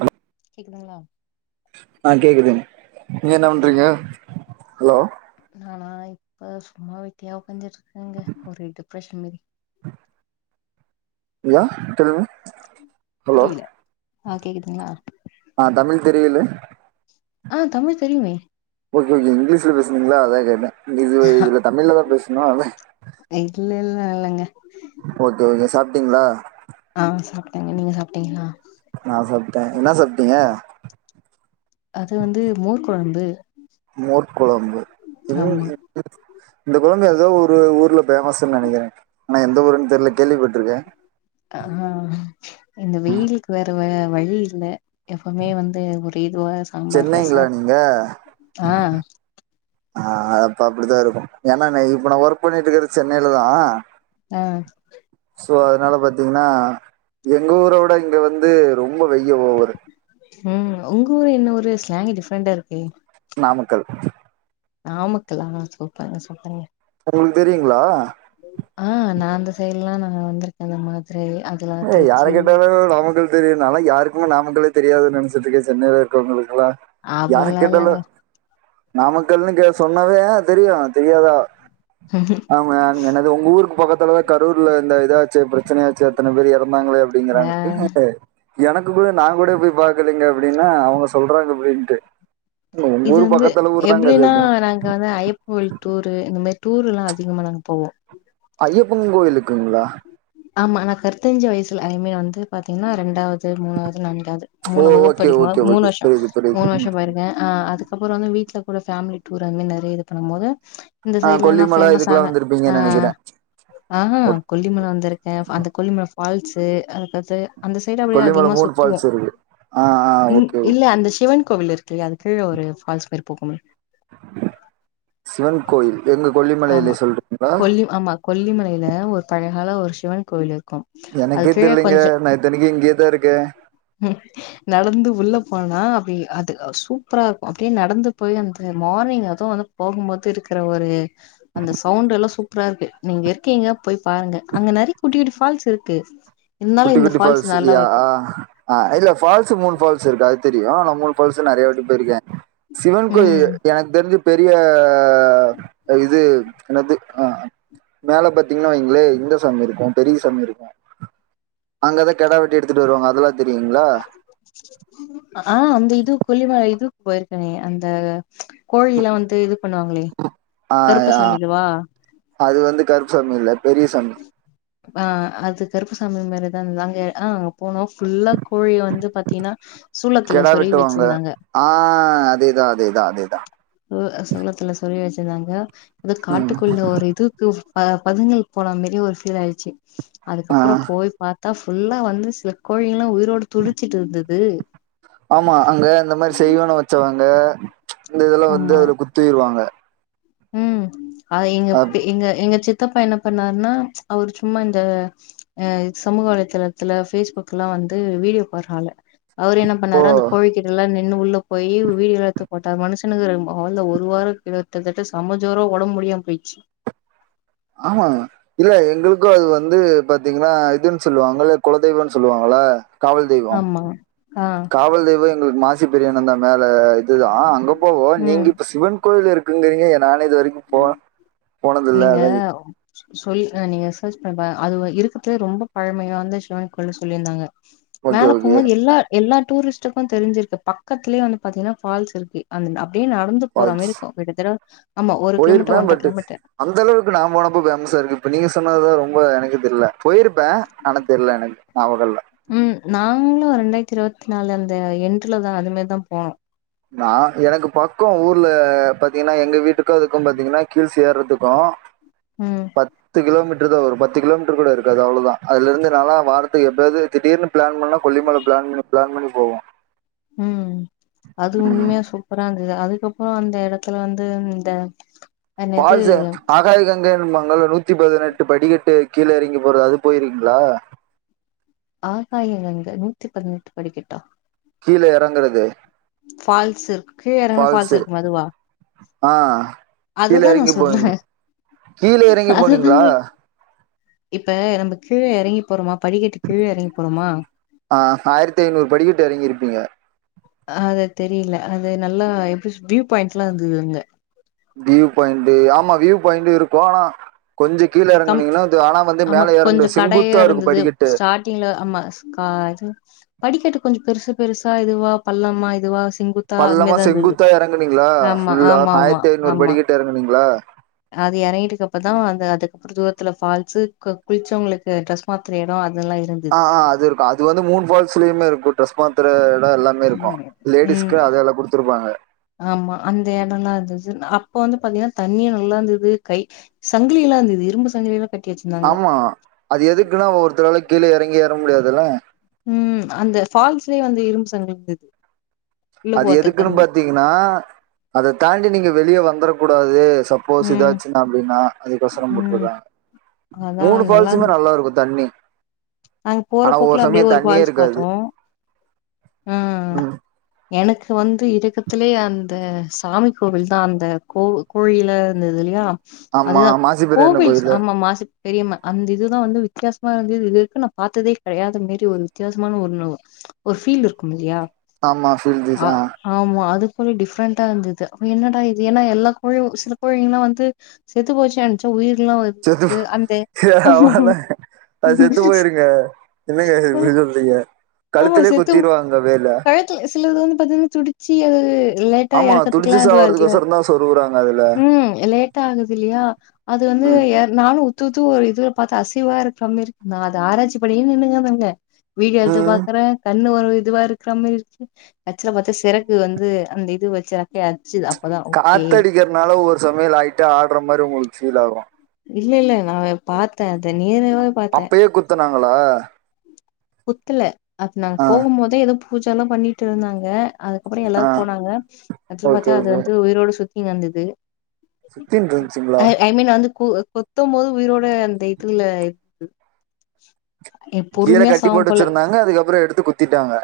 Allow குதுங்ளா ஆ கேக்குதுங் நீங்க என்ன ஆ பண்றீங்க ஹலோ நானா இப்ப சும்மா வெட்டியா ஒக்காந்துட்ருக்கங்க ஒரே டிப்ரெஷன் மாரி யா சொல்லுங்க புரியில ஆ கேக்குதுங்ளா அ தமிழ் தெரியுல்லே ஆ தமிழ் தெரியுமே ஓகே ஓகே இங்லீஷ்ல பேசுனீங்களா அதா கேட்டே இது இதுல தமிழ்ல தா பேசணு அதா இதுலல்லா இல்லங்க ஓகே ஓகே சாப்ட்டீங்ளா ஆ சாப்ட்டேங்க நீங்க சாப்ட்டீங்ளா நா சாப்ட்டே என்ன சாப்ட்டீங்க அது வந்து மோர் கொழம்பு மோர் கொழம்பு இன் ஆமா இத் [inaudible] இந்த கொழம்பு எதோ ஒரு ஊர்ல ஃபேமஸ்ஸுன் நெனைக்கிறே ஆனா எந்த ஊருன் தெர்ல கேள்விப்பட்ருக்கே ஆமா இந்த வெயிலுக் வேற வே வழி இல்ல எப்பவ்மே வந்து ஒரே இதுவா சாம்பார் சென்னைங்ளா ரசம் நீங்க ஆ ஆ அப்ப அப்பிடி தா இருக்கு ஏனா நா இப்ப நா ஒர்க் பண்ணிட்ருக்கறத் சென்னைல தா ஆ சோ அதனால பாத்தீங்கன்னா எங்க ஊர விட இங்க வந்து ரொம்ப வெய்யல் ஒவ ம் உங்க ஊர் என்ன ஊரு ஸ்லாங்க் டிஃப்ரெண்டா இருக்கு நாமக்கல் நாமக்கல்லா சூப்பர்க சூப்பர்க உங்களுக்கு தெரியுங்களா ஆ நா அந்த சைடு எல்லா நா வந்திருக்கே இந்த மாதிரி அ இல்ல யார கேட்டாலு நாமக்கல் தெரியு நா லா யாருக்குமே நாமக்களே தெரியாது நெனைச்சுட்டுக்கே சென்னையில இருக்கிறவங்களுக்கெல்லா யார அவல்லா கேட்டாலு இல்லங்க நாமக்கல்னு கே சொன்னவே ஆ தெரியு தெரியாதா ம் அவங்க எனது உங்க ஊருக்கு பக்கத்துலதா கரூர்ல இந்த இதாச்சு பிரச்சனையாச்சு அத்தன பேர் இறந்தாங்களே அப் ஆ படிக்குறாங்க எனக்கு கூள்ள நா கூட போய் பாக்கலீங்க அப்டின்னா அவங்க சொல்றாங்க அப்டின்ட்டு உங்க இது ஊரு வந்து பக்கத்துல ஊர் தாங்க அது எப்டின்னா அப்டின்னு நாங்க வந்து ஐப் ப்பன் கோவில் டூரு இந்த மாதிரி டூர் எல்லா அதிகமா நாங்க போவோ ஐயப்பன் கோயிலுக்குங்களா ஆமா நா கருத்தஞ்சு வயசுல ஐம வந்து பாத்தீங்கன்னா ரெண்டாவது மூணாவது நான்காவது ஓ மூணு வகுப்பு ஓகே படிக்குமா ஓகே மூணு ஓகே வருஷோ புரியுது புரியுது மூணு வருஷோ போயிருக்கே ஆ அதுக்கு அப்றோ வந்து வீட்டுல கூட ஃபேமிலி டூர் அந்த மாரி நெறைய இது பண்ணு போது இந்த ஆ சைட்லனா கொல்லிமல ஃபேமஸ் இதுக்கெல்லா ஆன ஆ வந்திருப்பீங்கன்னு நெனைக்கிறே அ ஆ கொல்லிமல வந்திருக்கே அந்த கொல்லிமல ஃபால்ஸு அதுக்கத்து அந்த சைடு அப்டியே கொல்லிமல அதிகமா மூணு சுத்துவோ ஃபால்ஸ் இருக்கு ஆ ஆ ம் ஓகே ஓகே இல்ல அந்த சிவன் கோவில் இருக்குல்லையா அதுக்கு கீழ ஒரு ஃபால்ஸ் மாரி போகும்ல சிவன் கோயில் எங்க ஆமா கொல்லிமலையிலயே சொல்றீங்களா கொல்லி ஆமா கொல்லிமலையில ஒரு பழகால ஒரு சிவன் கோவில் இருக்கு எனக்கே தெரில்லைங்க நா இத்தனைக்கு இங்கேதா இருக்கே ம் நடந்து உள்ள போனா அப்டி அது சூப்பரா இருக்கு அப்டியே நடந்து போய் அந்த மார்னிங் அதுவு வந் போகுபோது இருக்கிற ஒரு அந்த சவுண்ட் எல்லா சூப்பரா இருக்கு நீங்க இருக்கீங்க போய் பாருங்க அங்க நெறை குட்டி குட்டி ஃபால்ஸ் இருக்கு இருந்தாலு குட்டி இந்த குட்டி ஃபால்ஸ் நல்லா இல்லயா ஆ இருக்கு ஆ இல்ல ஃபால்ஸ் மூணு ஃபால்ஸ் இருக்கதெரியு ஆ ந மூணு பால்ஸு நிறையா வாட்டி போயிருக்கே சிவன் கோயி ம் எனக்கு தெரிஞ்சு பெரியா இது என்னது ஆ மேல பாத்தீங்கன்னா வைங்களே இந்த சாமி இருக்கு பெரிய சாமி இருக்கு அங்கதா கிடா வெட்டி எடுத்துட்டு வருவாங்க அதெல்லா தெரியுங்களா ஆ அந்த இது கொல்லிவாய் இதுக்கு போயிருக்கானே அந்த கோழி எல்லா வந்து இது பண்ணுவாங்களே ஆ கருப்ப ஆ சாமி இதுவா அது வந்து கருப்பு சாமி இல்ல பெரிய சாமி ஆ அது கருப்புசாமி மாரிதா இருந்தாங்க ஆ அங்க போனோ ஃபுல்லா கோழி வந்து பாத்தீங்கன்னா சூளத்துல கெடா சொருவி வெட்டுவாங்க வச்சிருந்தாங்க ஆ அதேதா அதேதா அதேதா ஒ செந்தத்துல சொல்லி வச்சிருந்தாங்க ஏதே ம் காட்டுக்குள்ள ஒரு இதுக்கு பதுங்கங்கள் போன மாரி ஒரு ஃபீல் ஆயிச்சு ஆ அதுக்கப்றோ போய் பார்த்தா ஃபுல்லா வந்து சில கோழி எல்லா உயிரோடு துடிச்சுட்டு இருந்துது ஆமா அங்க இந்த மாரி செய்வன வச்சவங்க இந்த இதெல்லா வந்து ஆமா அதுல குத்திருவாங்க அ எங்க அப்போ எங்க எங்க சித்தப்பா என்ன பண்ணாருன்னா அவரு சும்மா இந்த அ சமூக வலைதளத்துல ஃபேஸ்புக்லா வந்து வீடியோ போடுறாலு அவரு என்ன பண்ணாரு அந்த கோழி கிட்டெல்லா நின்னு உள்ள போய் வீடியோ எடுத்து போட்டார் மனுஷனுக்கு [unintelligible] செமம ஜொரொ ஒடம்பு முடியாம போயிட்ச்சு ஆமா இல்ல எங்களுக்கு அது வந்து பாத்திங்கன்னா இதுன்னு சொல்லுவாங்க கொலதெய்வன்னு சொல்லுவாங்கள ஆமா ஆ காவல் தெய்வொ எங்களுக்கு மாசி பிரியாணந்தான் மேல இதுதா அங்க போவோ ம் நீங்க இப்ப சிவன் கோயில் இருக்குங்கிறீங்க ஏ நானே இது வரிக்கு போன நீங்க சொல் நீங்க செர்ச் பண்ணி பாருங் அது இருக்கத்துலே ரொம்ப பழமையா வந்த சிவன் கோயில் சொல்லிருந்தாங்க ஓகே மேல ஓகே போம்போது எல்லா எல்லா டூரிஸ்டுக்கு தெரிஞ்சிருக்கு பக்கத்திலே வந்து பாத்திங்கன்னா ஃபால்ஸ் இருக்கு அந் அப்டின் நடந்து போற மாரி ஃபால்ஸ் இருக்கு கிட்டதட்ட ஆமா ஒரு போயிருப்பே கிலோமீட்டர் ஒன்ற பட் கிலோமீட்ரு அந்த அளவுக்கு நா போனப்ப பேமஸா இருக்கு இப்ப நீங்க சொன்னதுத ரொம்ப எனக்கு தெர்ல போயிருப்பே ஆனா தெர்ல எனக்கு நாவகொ இல்ல ம் நாங்ளு ரெண்டாயிர்த்தி இருவத்தி நாலு அந்த எண்டுல தா அதுமாரி தா போனோ நா எனக்கு பக்கொ ஊர்ல பாத்திங்கன்னா எங்க வீட்டுக்கு அதுக்கு பாத்திங்கன்னா கீல்ஸ் ஏர்றதுக்கு ம் பத்து கிலோமீட்ரு தா வரு பத்து கிலோமீட்ரு கூட இருக்காது அவ்ளொதா அதுல இருந்து நாலா வாரத்துக்கு எப்பயாது திடீர்னு பிளான் பண்ணா கொல்லிமல பிளான் பண்ணி பிளான் பண்ணி போவோ ம் அது உண்மையா சூப்பறாங் இது அதுக்கப்பறொ அந்த எடத்துல வந்து இந்த என்னது ஃபால்ஸ் ஆ ஆகாதுகா [unintelligible] நூத்தி பதினெட்டு படிக்கட்டு கீழே எறங்கி போறது அது போயிருக்கிங்ளா ஆகாய கங்க நூத்தி பதினெட்டு படிக்கட்டா கீழ எறங்குறது ஃபால்ஸ்ஸு கீழ எறங்குனா ஃபால்ஸ் ஃபால்ஸு இருக்குமே அதுவா ஆ கீழ அதுதான் எறங்கி நான் சொல்றேன் [unintelligible] கீழ எறங்கி போனீங்ளா அதுதாங்க இப்ப நம்ப கீழ எறங்கி போறொமா படிக்கட்டு கீழ எறங்கி போறோமா ஆ ஆயரெத்து ஐநூறு படிக்கட்டு எறங்கிருப்பீங்க அத தெரியல அது நல்லா எப்டி வியூ பாயிண்ட்ல்லா இருந்தது அங்க வியூ பாயிண்ட்டு ஆமா வியூ பாயிண்ட்டு இருக்கு ஆனா கொஞ்சொ கீழ கம் எறங்குனிங்கனா ஆனா வந்து ஆமா மேல ஏற முட்யாது செங்குத்தா இருக்கு படிக்கட்டு ட்டீங்களா [unintelligible] படிக்கட்டு கொஞ்சொ பெருசு பெருசா இதுவா பள்ளமா இதுவா செங்குத் பள்ளமா செங்குத்தா எறங்குனிங்களா ஃபுல்லா ஆமா ஆமா ஆயர்த்தி ஐநூறு ஆமா படிக்கட்டு எறங்குனிங்ளா அது எறங்கிட்டுக்கு அப்பதா வந்து அதுக்கப் தூரத்துல ஃபால்ஸு குளிச்சவுங்களுக்கு ட்ரெஸ் மாத்துற எடொ அதெல்லா இருந் ஆ ஆ அது இருக்கு அது வந்து மூனு ஃபால்ஸ்லயுமே இருக்கு ட்ரெஸ் மாத்துற எடொ எல்லாமே இருக்கு ம் ம் லேடிஸ்க்கு அதெல்லா குடுத்துருப்பாங்க ஆமா அந்த எடொல்லா இருந்தது அப்ப வந்து பாத்திங்கன்னா தண்ணியு நல்லா இருந்தது கை சங்கிலி எல்லா இருந்தது இரும்பு சங்கிலி எல்லா ஆமா அது எதுக்குன்னா ஒவவொருத்தரால கீழே இறங்கி ஏற முடியாதுல்ல ம் அந்த ஃபால்ஸ்லயே வந்து இரும்பு சங்கிருந்தது அது எதுக்குன்னு பாத்தீங்கன்னா அத தாண்டி நீங்க வெளியே வந்துரக் கூடாது சப் ப்போஸ் ம் இதாச்சுன்னா அப்பிடின்னா அதுக்கோசரம் ம் போட்டுருக்காங்க அதா மூணு ஃபால்ஸுமே நல்லா இருக்கும் தண்ணி அங்க ஆனா ஒவ்வொரு போறபோக்குல அப்படியே சமயம் ஒரு தண்ணியே பால்ஸ் இருக்காது பார்த்தோம் ம் எனக்கு வந்து இருக்கத்திலயே அந்த சாமி கோவில் தான் அந்த கோ கோழில இருந்தது இல்லையா ஆமா அதுதான் மாசி பெரியண்ணன் கோவில் கோயிலு ஆமா மாசி தெரியுமா அந்த இதுதான் வந்து வித்தியாசமா இருந்த இது வரைக்கும் பார்த்ததே கிடையாத மாறி ஒரு வித்தியாசமான ஒரு ஒரு ஃபீல் இருக்கும் இல்லையா ஆமா ஃபீல்லு ஆ தான் ஆமா அதுக்குல டிஃப்ரெண்டா இருந்தது அப்ப என்னடா இது ஏன்னா எல்லா கோயில் சில கோயிங்கலாம் வந்து செத்து போச்சு நெனச்சா உயிர எலாம் வருது செத்து அந்த ஆமா. ஆமால அது செத்து போயிருக்கு ங்க என்னங்க இப்படி சொல்றீங்க ஆமா கழுத்திலே செத்து குத்திடுவாங்க வேல கழத்துல சிலது வந்து பாத்தீங்கன்னா துடிச்சு அ லேட்டா ஆமா துடிச்சு இறக்கறதுக்குெல்லாம் இதுவதுல சாவறதுக்கோசரம் தான் சொருகுறாங்க அதுல ம் லேட்டா ஆகுது இல்லையா அது வந்து ம் நானும் உத்துத்த ஒரு இதுல பார்த்தா அசைவா இருக்காமே இருக்கு நான் அத ஆராச்சி அப்பின்னு நின்னுங்க தங்க வீடு எடுத்து ம் பார்த்த கண்ணு ஒரு இதுவா இருக்கிற மாதிரி இருக்கு அச்சுவல பாத்தா சிறக்கு வந்து அந்த இது வச்சு சேரி அப்பதான் ஓகே னால ஒரு சமயம் லைட்ட ஆடுற மாதிரி உங்களுக்கு ஃபீல் ஆகும் இல்ல இல்ல நான் பாத்தேன் அத நேராவ பாத்தேன் குத்தனாங்களா குத்துல அது நாங்க ஆ போகும் போதே ஏதோ பூஜை எல்லாம் பண்ணிட்டு இருந்தாங்க அதுக்கப்புற ஆ எல்லாரு போனாங்க ஆக்சுவலி ஓகே பாத்தா அது ஓகே வந்து உயிரோடு சுத்தின்னு கிடந்தது சுத்தின்னு இருந்துச்சுங்களா ஐ மீன் வந்து கு கொத்தும் போது உயிரோட அந்த இதுல இருந்தது என் கீழே பொறுமையா கட்டி சாவும் போட்டு போல வச்சிருந்தாங்க அதுக்கப்புறம் எடுத்து குத்திட்டாங்க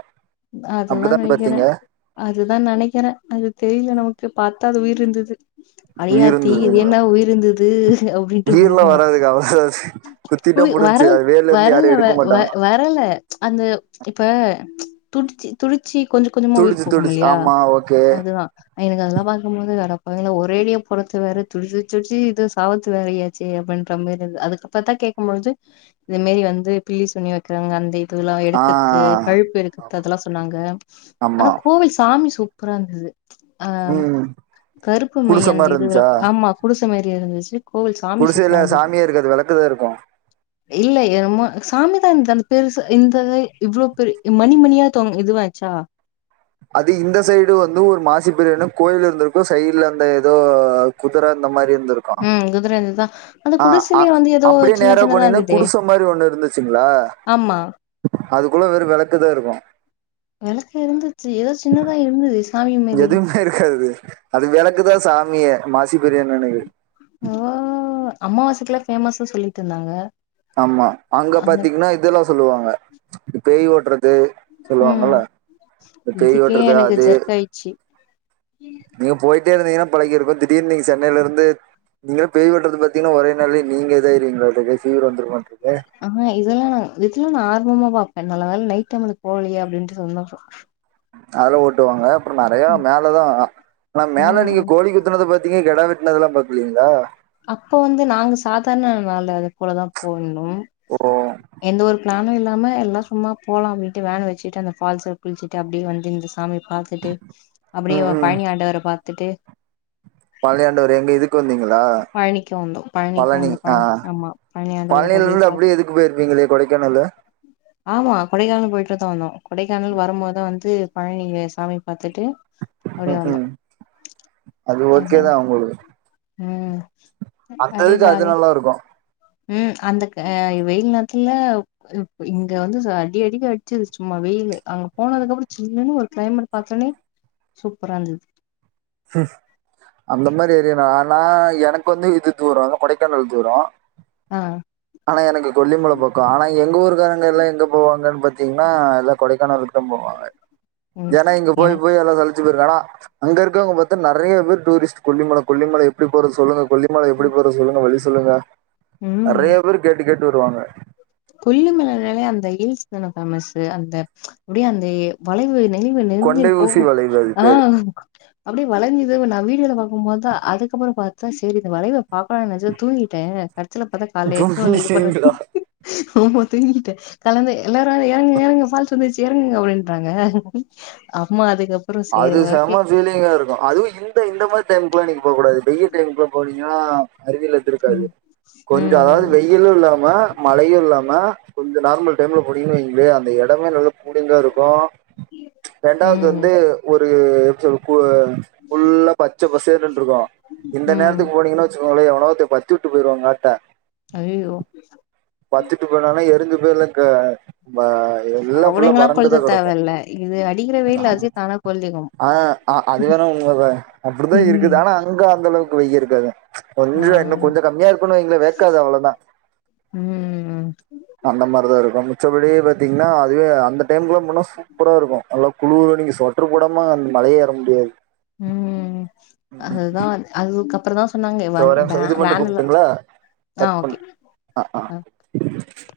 அதுதான் அப்படிதான் பாத்தீங்க நெனக்கிறேன் அதுதான் நினைக்கிறேன் அது தெரியல நமக்கு பாத்தா அது உயிர் இருந்தது உயிர் அடியாத்தி இது இருந்ததுங்களா என்ன உயிருந்தது அப்படின்ட்டுட்ட உயிர்லா கம்முனு வராதுக்கா அவ்ளோதா அது குத்திட்டா வந்ட்டு முடிஞ்ச்சு வரல் அது வேர்ல இருந்து யாரு வரல எடுக்க மாட்டாங்க வர இல்லல அந்த இப்ப துடிச்சு துடிச்சி கொஞ்ச கொஞ்சமா துடிச்சு உயிர் போகும் துடிச்சு இல்லியா ஆமா ஓகே அதுதா எனக்கு அதெல்லாம் பாக்கும்போது அடப்பாவிங்கள ஒரேடியா பொறது வேற துடிச்சு துடிச்சு இது சாவத்து வேற யே சரி அப்படின்ற மாதிரி அதுக்கப்புறா தான் கேக்கும் பொழுது இந்தமாறி வந்து பில்லி சுனியம் வைக்கிறாங்க அந்த இது அல்லா ஆ எடுக்குது கழுப்பு எடுக்குது அதெல்லா சொன்னாங்க ஆமா ஆனா கோவில் சாமி சுப் சூப்பறா இருந்தது ஆ ம் கருப்பு மை குடிச அந்த மாரி இது இருந்துச்சா ஆமா புடிச்ச மாறி இருந்துச்சு கோவில் சாமி சூப்பரா குடிசைல இருந்தது சாமியே இருக்காது விளக்குதா இருக்கும் இல்ல ஏனமோ சாமிதா த பெருச இந்த இவ்வளோ பெ ம் மா மணி மணியா தொங்கு இதுவாச்சா அது இந்த சைடு வந்து ஒரு மாசிபரியனு கோயில் இருந்திருக்கு சைடுல அந்த ஏதோ குதிரை இந்த மாறி இருந்திருக்கு ம் குதிரந்துதான் ஆ அ அப்டியே நேரா போனீங்கனா இருந்ததே குடிச மாரி ஒன்னு இருந்துச்சுங்ளா ஆமா அதுக்குல்ல வெறு வெளக்குதா இருக்கு வெளக் இருந்துச்சு எதோ சின்னதா இருந்துஸ் எதுமே இருக்காது அது விளக்குதா சாமியே மாசி பெரியண்ணனுக்கு ஓ அம்மாவாசைக்குலா பேமஸ்ஸு சொல்லிட்ருந்தாங்க ஆமா அங்க பாத்தீங்னா இதெல்லா சொல்லுவாங்க பேய் ஓட்ற து ம் சொல்லுவாங்கள இந்த பேய் இதுக்கே ஓட்றது எனக்கு அது ஜெர்க் ஆயிடுச்சு நீங்க போய்ட்டே இருந்தீங்கனா பழகிருக்கு திடீர்னு நீங்க சென்னைல இருந்து நீங்களா பேய் ஓட்றது பாத்தீங்னா ஒரே நாள்லே நீங்க இதாய்வீங்ளோ ஓட்ட போய் தீவிரோ வந்துருவோன்றது ஆ இதெல்லா நா இதெல்லா நா ஆர்வமா பாப்ப நல்ல வேல நைட்டு நம்மளுக் போகலையா அப்டின்ட்டு சந்தோஷோ அதுலா ஓட்டுவாங்க அப்புறோ நெறையா ம் மேலதா ஆனா மேல நீங்க ம் கோழி குத்துனத பாத் தீங்க கெடா வெட்டினதுலா பாத்துருக்கிங்ளா அப்போ வந்து நாங்க சாதார்ண வாழ்ந்த அது போலதா போயிர்ந்தோ ஓருவா எந்த ஒரு பிளானு இல்லாம எல்லா சும்மா போலா அப்டின்ட்டு வேன் வச்சுட்டு அந்த ஃபால்ஸூ குளிச்சிட்டு அப்டியே வந்து இந்த சாமி பாத்துட்டு ம் அப்புடியேவு ம் பழணியாண்டவர பாத்துட்டு பழணியாண்டவரு எங்க இது க்கு வந்தீங்ளா பழனிக்கு வந்தோ பழனிக்கு பழனி வந்து ஆ ஆமா பழனி ஆண்டவர பழனில இருந்து பாத் அப்டியே இது க்கு போய்ர்ப்பீங்களே கொடைக்கானலு ஆமா கொடைக்கானல் போய்ட்டுதா வந்தோ கொடைக்கானல் வரும்போதா வந்து பழனி இங்கு சாமி பாத்துட்டு அப்டியே ம் வந்தோ ம் அது ஓகே அதா தா உங்குளுக்கு ம் அந்த அப்டியே இதுக்கு அது ஜாலியா நல்லா இருக்கு ம் அந்த க வெயில் நேர்த்துல இங்க வந்து ச அடி அடிங்கு அடிச்சுது சும்மா வெயிலு அங்க போனதுக்கப்புறோ ஜில்லுனு ஒரு கிளைமேட் பாத்தோனே சூப்பரா இருந்தது ம் அந்த மாரி ஏரியானா ஆனா எனக்கு வந்து இது தூரோ கொடைக்கானல் தூரோ ஆ ஆனா எனக்கு கொல்லிமல பக்கோ ஆனா எங்க ஊருக்காரங்க எல்லா எங்க போவாங்கன் பாத்தீங்னா எல்லா கொடைக்கானலுக் தா போவாங்க ம் ஏனா இங்க போய் எனக்கு போய் எல்லா சலு ச்சுகுரு ஆனா அங்க இருக்கிறவ்ங்க பாத்த நெறைய பேரு டூரிஸ்ட் கொல்லிமல கொல்லிமல எப் புடி போறது சொல்லுங்க கொல்லிமல எப்புடி போறது சொல்லுங்க வழி சொல்லுங்க ம் நெறையா பேரு கேட்டு கேட்டு வருவாங்க கொல்லுமலனாலே அந்த ஹில்ஸ் தான பேமஸ்ஸு அந்த அப்டியே அந்த எ வளைவு நெழிவு கொண்டை நெளிஞ்சுனு ஊசி போவோ வளைவு அது ஆ பேரு. அப்புடி வளஞ்சு தெர்வ நா வீடியோல பாக்குமோதா அதுக்கப்புறோ பாத்தா செரி இந்த வளைவ பா்க்கலான் நெனச்ச தூங்கிட்டே கடுச்சுல பார்த்தா கால்ல என்ச்சு வந்து இது பண்ற புரிஞ்சுதுங்களா? ஓ தூங்கிட்டே கடந்த எல்லாரு வாங்க எறங்குங்க எறங்குங்க ஃபால்ஸ் வந்துர்ச்சு எறங்குங்க அப்புடின்றாங்க ஆமா அதுக்கப் அது செம ஃபீலிங்கா இரு அதுவு இந்த இந்த மாரி டைமுக்குலா நீங்க போ கூடாது டெயலியு டைமு்க்குல்ல போனீங்கனா அறிவியல் இருந்திருக்காது ம் கொஞ்சோ அதாவ்து ம் வெய் யிலு இல்லாம மழையு இல்லாம கொஞ்சோ நார்மல் டைம்ல போணீங்கன் வைஙளே அந்த எடமே நல்லா முடிங்கா இருக்கு ரெண்டாவது ம் ம் வந்து ஒரு எப்டி சொல் குளு ஃபுல்லா பச்சப்பசேறுன்ட்டுருக்கு இந்த ம் நேரத்துக்கு போனீங்கன்னா வச்சு கோங்ளே எவனோ ஒருத்தே பத்தி வுட்டு போயிடுவாங்காட்ட அய்யயோ பத்துட்டு பதுனாறுனா எருஞ்சு போயிருல க ப அவனுங்ல்லா கொழ்த்த தேவ இல்ல இது அடிக்கிற வெயில்ல அதே தானா கொழ்ந்துக்கு ஆ அ அது வேணா உண்மதாங் அப்டிதா இருக்குது ம் ஆனா அங்க அந்த அளவுக்கு வெய்யி இருக்காது ஆ கொஞ்சோ இன்னு கொஞ்ச கம்மியா இருக்ணு வைங்களே வேக்காது அவ்ளோதா ம் அந்த மாரிதா இருக்கு மிச்சபடி பாத்தீங்ன்னா அதுவே அந்த டைம்ல போனா சூப்பரா இருக்கு நல்லா குளுரு நீங்க ஸ்வெட்ரு போடாம அந் மலயே ஏற முடியாது ம் அதுதா அதுக்கப்ற தா சொன்னாங்க சேர் வேன் ஒரே நிம்ஷோ இது பண்ட்டு வேன்ல கூப்ட்டுங்ளா ஆ கட் ஓகே பண்ட் அ ஆ அ